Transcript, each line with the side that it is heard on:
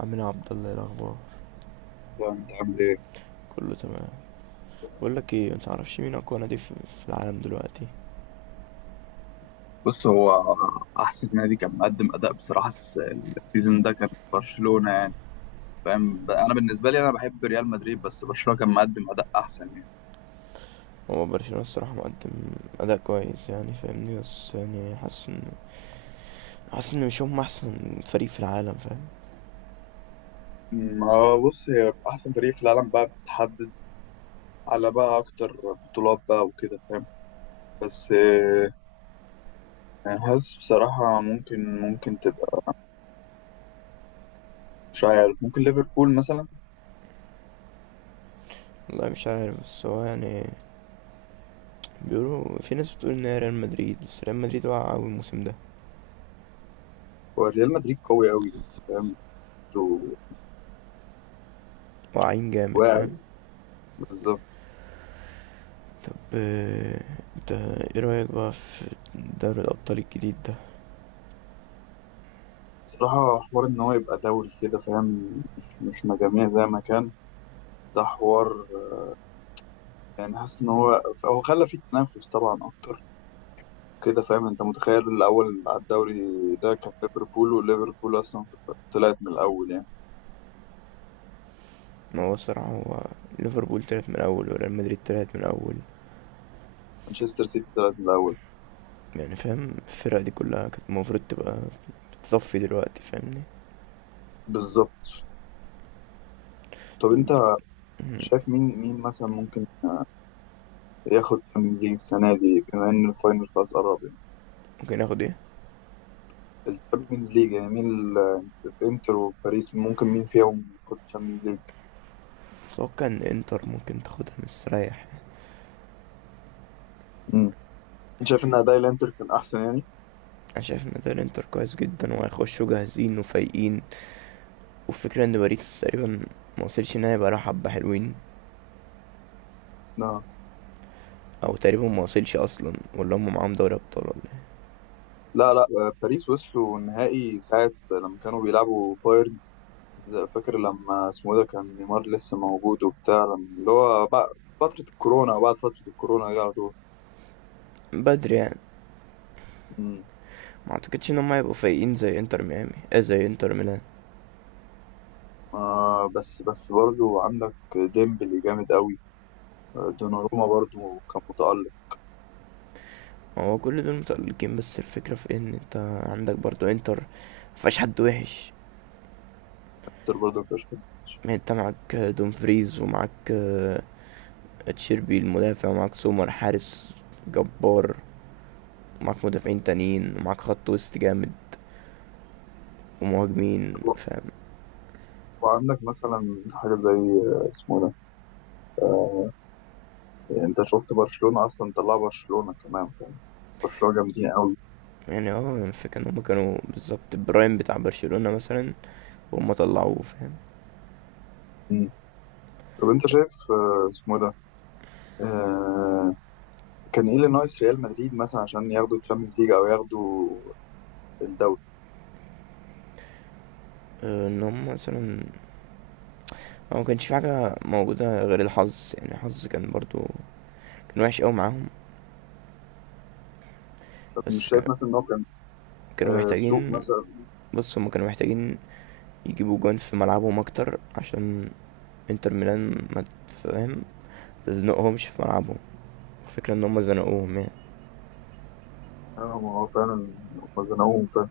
right: عمنا عبد الله، إيه الاخبار؟
left: لا، انت عامل ايه؟
right: كله تمام. بقول لك ايه، انت عارفش مين اقوى نادي في العالم دلوقتي؟
left: بص هو احسن نادي كان مقدم اداء بصراحه السيزون ده كان برشلونه يعني. فاهم انا بالنسبه لي، انا بحب ريال مدريد بس برشلونه كان مقدم اداء احسن يعني.
right: هو برشلونة الصراحة مقدم أداء كويس، يعني فاهمني، بس يعني حاسس إن مش هم أحسن فريق في العالم، فاهم.
left: ما هو بص، هي احسن فريق في العالم بقى بتحدد على بقى اكتر بطولات بقى وكده فاهم. بس انا حاسس بصراحة ممكن تبقى، مش عارف، ممكن ليفربول مثلا.
right: والله مش عارف، بس هو يعني بيقولوا في ناس بتقول إن هي ريال مدريد، بس ريال مدريد واقع أوي الموسم ده،
left: هو ريال مدريد قوي قوي بس فاهم. انتوا
right: واقعين جامد،
left: واعي.
right: فاهم.
left: بالظبط.
right: طب، انت ايه رأيك بقى في دوري الأبطال الجديد ده؟
left: بصراحة حوار إن هو يبقى دوري كده فاهم. إحنا جميع زي ما كان. ده حوار يعني، حاسس إن هو خلى فيه تنافس طبعا أكتر كده فاهم. أنت متخيل الأول على الدوري ده كان ليفربول، وليفربول أصلا طلعت من الأول يعني.
right: ما هو الصراحة، هو ليفربول طلعت من الأول وريال مدريد طلعت من الأول،
left: مانشستر سيتي طلعت من الأول.
right: يعني فاهم، الفرق دي كلها كانت المفروض تبقى بتصفي دلوقتي، فاهمني.
left: بالظبط. طب أنت
right: ب-
left: شايف مين مثلا ممكن ياخد تشامبيونز ليج السنة دي، بما إن الفاينل خلاص قرب يعني.
right: ممكن اخد ايه؟
left: التشامبيونز ليج يعني، مين الإنتر وباريس؟ ممكن مين فيهم ياخد تشامبيونز ليج؟
right: اتوقع ان انتر ممكن تاخدها مستريح.
left: انت شايف ان اداء الانتر كان احسن يعني.
right: انا شايف ان ده الانتر كويس جدا، وهيخشوا جاهزين وفايقين. وفكرة ان باريس تقريبا ما وصلش، ان هي بقى حبة حلوين،
left: لا
right: او تقريبا ما وصلش اصلا، ولا هم معاهم دوري ابطال ولا إيه.
left: لا لا، باريس وصلوا النهائي ساعة لما كانوا بيلعبوا بايرن، فاكر لما اسمه إيه ده، كان نيمار لسه موجود وبتاع، اللي هو بعد فترة الكورونا، وبعد فترة الكورونا دي على طول.
right: بدري يعني.
left: مم.
right: ما اعتقدش ان هم هيبقوا فايقين زي انتر ميامي، زي انتر ميلان.
left: بس برضو عندك ديمبلي جامد قوي. دوناروما برضو كان متألق.
right: ما هو كل دول متألقين، بس الفكرة في ان انت عندك برضو انتر، مفيهاش حد وحش.
left: كتير برضو في،
right: ما انت معاك دومفريز، ومعاك تشيربي المدافع، ومعاك سومر حارس جبار، ومعاك مدافعين تانيين، ومعاك خط وسط جامد ومهاجمين، فاهم.
left: وعندك مثلا حاجة زي اسمه إيه ده، آه، يعني انت شفت برشلونة، اصلا طلع برشلونة كمان فاهم. برشلونة جامدين قوي.
right: يعني الفكرة ان هما كانوا بالظبط برايم بتاع برشلونة مثلا، وهم طلعوه، فاهم.
left: طب انت شايف، اسمه إيه ده، آه كان ايه اللي ناقص ريال مدريد مثلا عشان ياخدوا الشامبيونز ليج او ياخدوا الدوري؟
right: ان هم مثلا هو ما كانش في حاجة موجودة غير الحظ، يعني الحظ كان برضو كان وحش قوي معاهم.
left: طب مش
right: بس
left: شايف مثلا ان هو كان
right: كانوا
left: سوق
right: محتاجين.
left: مثلا؟
right: بص، هم كانوا محتاجين يجيبوا جون في ملعبهم اكتر، عشان انتر ميلان ما تزنقهمش في ملعبهم. الفكرة ان هما زنقوهم يعني.
left: اه، ما هو فعلا هم زنقوهم فعلا.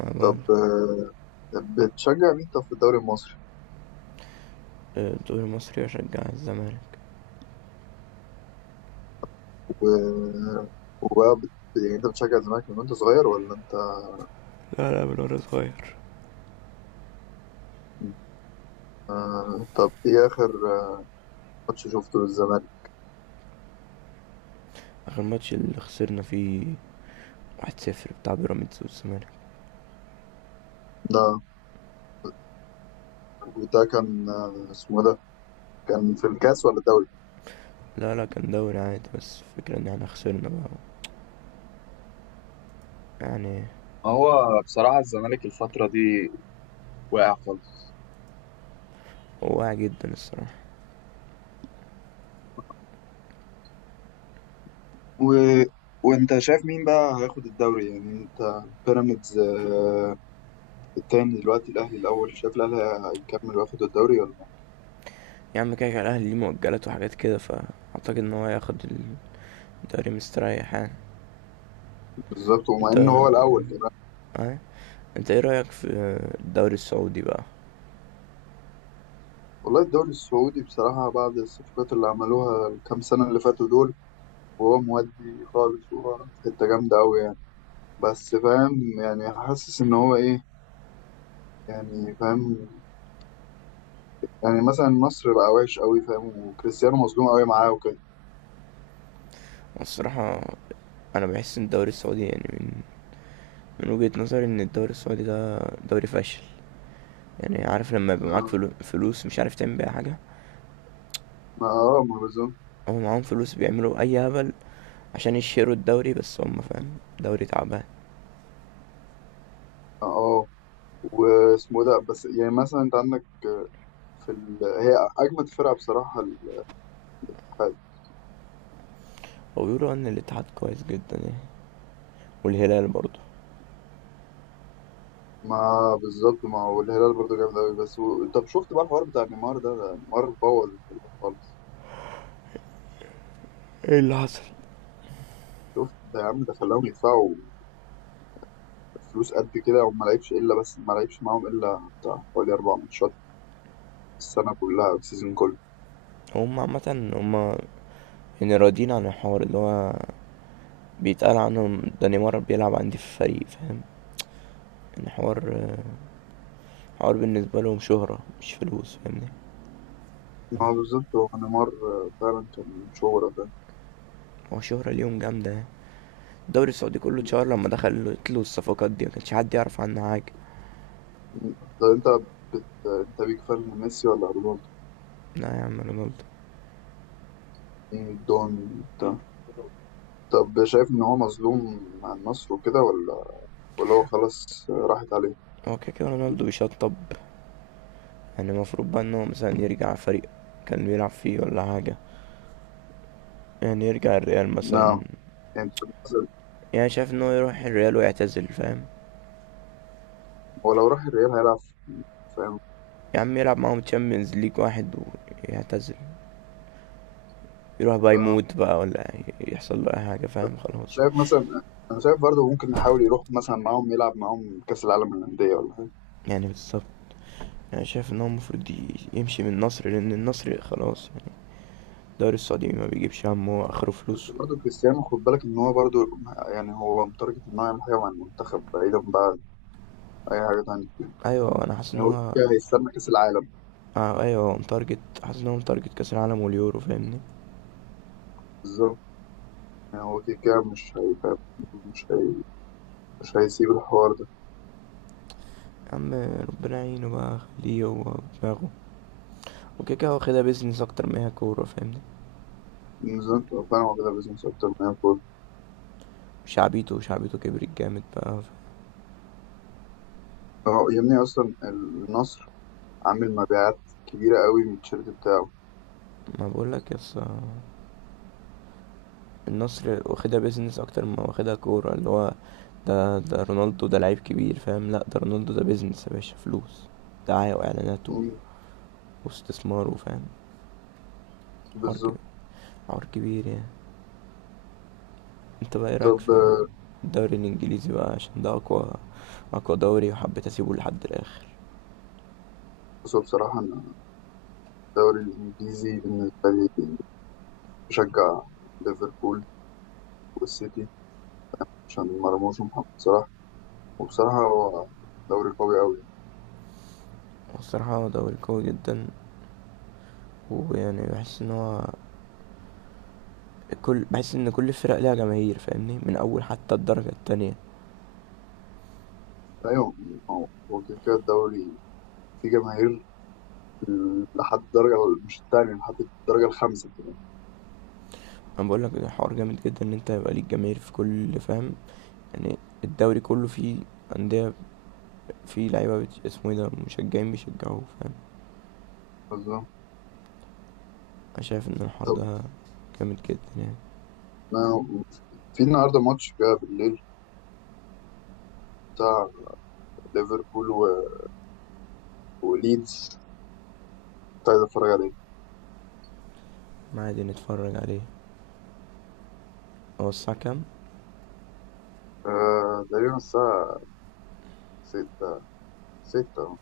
right: ما بقول.
left: طب بتشجع مين، طب، في الدوري المصري؟
right: الدوري المصري اشجع الزمالك.
left: و... وبقى بت... يعني انت بتشجع الزمالك من وانت صغير، ولا انت؟
right: لا، لا، من وانا صغير.
left: طب ايه اخر آه، ماتش شفته للزمالك؟
right: اخر ماتش اللي خسرنا فيه 1-0، بتاع بيراميدز والزمالك.
left: ده، وده كان آه اسمه إيه ده كان في الكاس ولا الدوري؟
right: لا، لا، كان دوري عادي، بس الفكرة ان احنا خسرنا بقى، يعني.
left: هو بصراحة الزمالك الفترة دي واقع خالص.
right: هو واعي جدا الصراحة.
left: و... وانت شايف مين بقى هياخد الدوري؟ يعني انت، بيراميدز التاني دلوقتي، الاهلي الاول، شايف الاهلي هيكمل وياخد الدوري ولا لا؟
right: يا عم، كده كده الاهلي ليه مؤجلات وحاجات كده، فاعتقد ان هو هياخد الدوري مستريح يعني.
left: بالظبط، ومع
right: انت
left: ان هو
right: اه
left: الاول كمان.
right: انت ايه رايك في الدوري السعودي بقى؟
left: والله الدوري السعودي بصراحة، بعد الصفقات اللي عملوها الكام سنة اللي فاتوا دول، وهو مودي خالص وهو في حتة جامدة أوي يعني. بس فاهم يعني، حاسس إن هو إيه، يعني فاهم، يعني مثلا النصر بقى وحش أوي فاهم، وكريستيانو مظلوم أوي معاه وكده.
right: الصراحة انا بحس ان الدوري السعودي يعني، من وجهة نظري ان الدوري السعودي ده دوري فاشل. يعني عارف لما يبقى معاك
left: ما-
right: فلوس مش عارف تعمل بيها حاجة.
left: اه، ما بالظبط.
right: هو معاهم فلوس بيعملوا اي هبل عشان يشيروا الدوري، بس هم فاهم دوري تعبان.
left: اه، واسمه ده، بس يعني مثلا انت عندك هي اجمد فرقه بصراحه، الاتحاد.
right: وبيقولوا ان الاتحاد كويس جدا يعني، والهلال برضه.
left: ما بالظبط، ما هو الهلال برضه جامد قوي بس. طب شفت بقى الحوار بتاع نيمار ده، ده نيمار بوظ الهلال خالص؟
right: ايه اللي حصل؟
left: شفت ده يا عم؟ ده خلاهم يدفعوا فلوس قد كده، وما لعبش الا، بس ما لعبش معاهم الا بتاع حوالي 4 ماتشات، السنه كلها أو السيزون كله.
right: هم عامة، هم يعني راضيين عن الحوار اللي هو بيتقال عنهم، ده نيمار بيلعب عندي في الفريق، فاهم. الحوار حوار بالنسبة لهم شهرة مش فلوس، فاهمني.
left: ما هو بالظبط، هو نيمار فعلا كان شهرة ده.
right: هو شهرة ليهم جامدة يعني، الدوري السعودي كله اتشهر لما دخلت له الصفقات دي، ما كانش حد يعرف عنها حاجه.
left: طب انت انت بيك فان ميسي ولا رونالدو؟
right: لا يا عم، رونالدو.
left: مين دون؟ طب شايف إن هو مظلوم مع النصر وكده، ولا هو خلاص راحت عليه؟
right: هو كده كده رونالدو بيشطب، يعني المفروض بقى ان هو مثلا يرجع فريق كان بيلعب فيه ولا حاجه، يعني يرجع الريال مثلا.
left: نعم. يعني شايف مثلا،
right: يعني شايف ان هو يروح الريال ويعتزل، فاهم.
left: هو لو راح الريال هيلعب، فاهم.
right: يا عم، يلعب معاهم تشامبيونز ليج واحد ويعتزل، يروح بقى
left: آه.
right: يموت بقى، ولا يحصل له اي حاجه، فاهم، خلاص.
left: شايف مثلا، أنا شايف برضه ممكن نحاول يروح مثلا معاهم، يلعب معاهم كأس العالم للأندية ولا حاجة.
right: يعني بالظبط، يعني شايف ان هو المفروض يمشي من النصر، لان النصر خلاص يعني، الدوري السعودي ما بيجيبش همه اخره
left: بس
right: فلوس.
left: برضه كريستيانو خد بالك إن هو برضه، يعني هو متارجت إن هو يعمل حاجة مع المنتخب، بعيدا بقى عن أي حاجة تانية.
right: ايوه، انا حاسس ان
left: يعني هو
right: هو
left: كده هيستنى كأس العالم.
right: ايوه هو متارجت، حاسس ان هو متارجت كاس العالم واليورو، فاهمني.
left: بالظبط. يعني هو كده كده مش هيبقى، مش هي... مش هيسيب الحوار ده.
right: يا عم، ربنا يعينه بقى، خليه هو دماغه، وكده كده واخدها بيزنس اكتر ما هي كوره، فاهمني.
left: نزلت فاهم، كده بيزنس أكتر من أي.
right: شعبيته كبرت جامد بقى
left: اه، يا ابني اصلا النصر عامل مبيعات كبيره قوي من التيشيرت بتاعه.
right: ما بقول لك، يس، النصر واخدها بيزنس اكتر ما واخدها كوره، اللي هو ده رونالدو ده لعيب كبير، فاهم، لا ده رونالدو ده بيزنس، يا باشا، فلوس دعاية واعلانات
left: مم،
right: واستثمار، وفاهم. حوار كبير،
left: بالظبط.
right: حوار كبير يعني. انت بقى ايه رايك
left: طب
right: في الدوري الانجليزي بقى، عشان ده اقوى، اقوى دوري، وحبيت اسيبه لحد الاخر.
left: بصوا بصراحه انا، الدوري الانجليزي بالنسبه لي بشجع ليفربول والسيتي، عشان مرموش ومحمد صلاح، وبصراحه هو دوري قوي قوي.
right: والصراحه هو دوري قوي جدا، ويعني بحس ان هو بحس ان كل الفرق ليها جماهير، فاهمني، من اول حتى الدرجه التانية.
left: ايوه، هو كده كده الدوري فيه جماهير لحد الدرجه، مش التانية، لحد الدرجه الخامسه كده.
right: انا بقول لك الحوار جامد جدا، ان انت يبقى ليك جماهير في كل، فاهم يعني. الدوري كله فيه انديه، فيه لعيبه، اسمه ايه ده، مشجعين بيشجعوه، فاهم.
left: بالظبط.
right: انا شايف ان الحوار
left: طب
right: ده جامد جدا يعني.
left: ما- في النهارده ماتش كده بالليل، بتاع ليفربول وليدز، كنت عايز اتفرج عليه.
right: ما عادي نتفرج عليه، هو الساعه كام؟
left: تقريبا الساعة 6. أهو.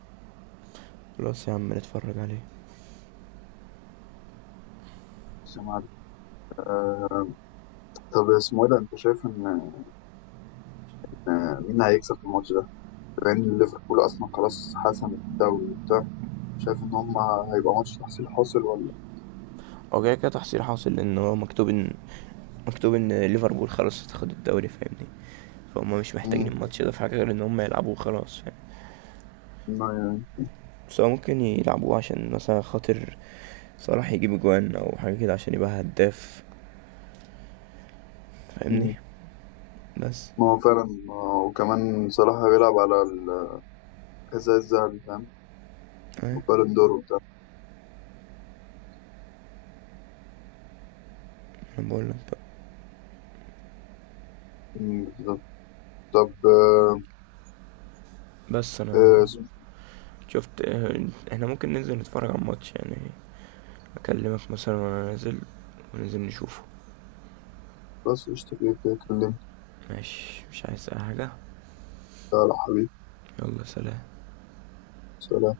right: خلاص يا عم، نتفرج عليه.
left: مش عارف. آه طب اسمه ايه ده، انت شايف ان، مين هيكسب في الماتش ده؟ لأن ليفربول أصلا خلاص حسمت الدوري وبتاع، شايف ان هم هيبقى ماتش تحصيل حاصل ولا؟
right: هو كده كده تحصيل حاصل، لان هو مكتوب ان ليفربول خلاص هتاخد الدوري، فاهمني. فهم مش محتاجين
left: مم.
right: الماتش ده في حاجه غير ان هم يلعبوه، خلاص فاهم.
left: ما يعني،
right: بس هو ممكن يلعبوه عشان مثلا خاطر صلاح، يجيب اجوان او حاجه كده عشان يبقى هداف، فاهمني.
left: مم.
right: بس
left: ما هو فعلا، وكمان صلاح بيلعب على الحذاء الذهبي فاهم؟
right: ايه،
left: وبالون دور وبتاع.
right: انا بقول لك بقى.
left: مم، بالظبط. طب
right: بس انا
left: آه، اسمه-
right: شفت، احنا ممكن ننزل نتفرج على الماتش يعني، اكلمك مثلا وانا نازل، وننزل نشوفه.
left: بس اشتكيت كده، اتكلمت.
right: ماشي، مش عايز اي حاجه.
left: يلا حبيبي.
right: يلا سلام.
left: سلام.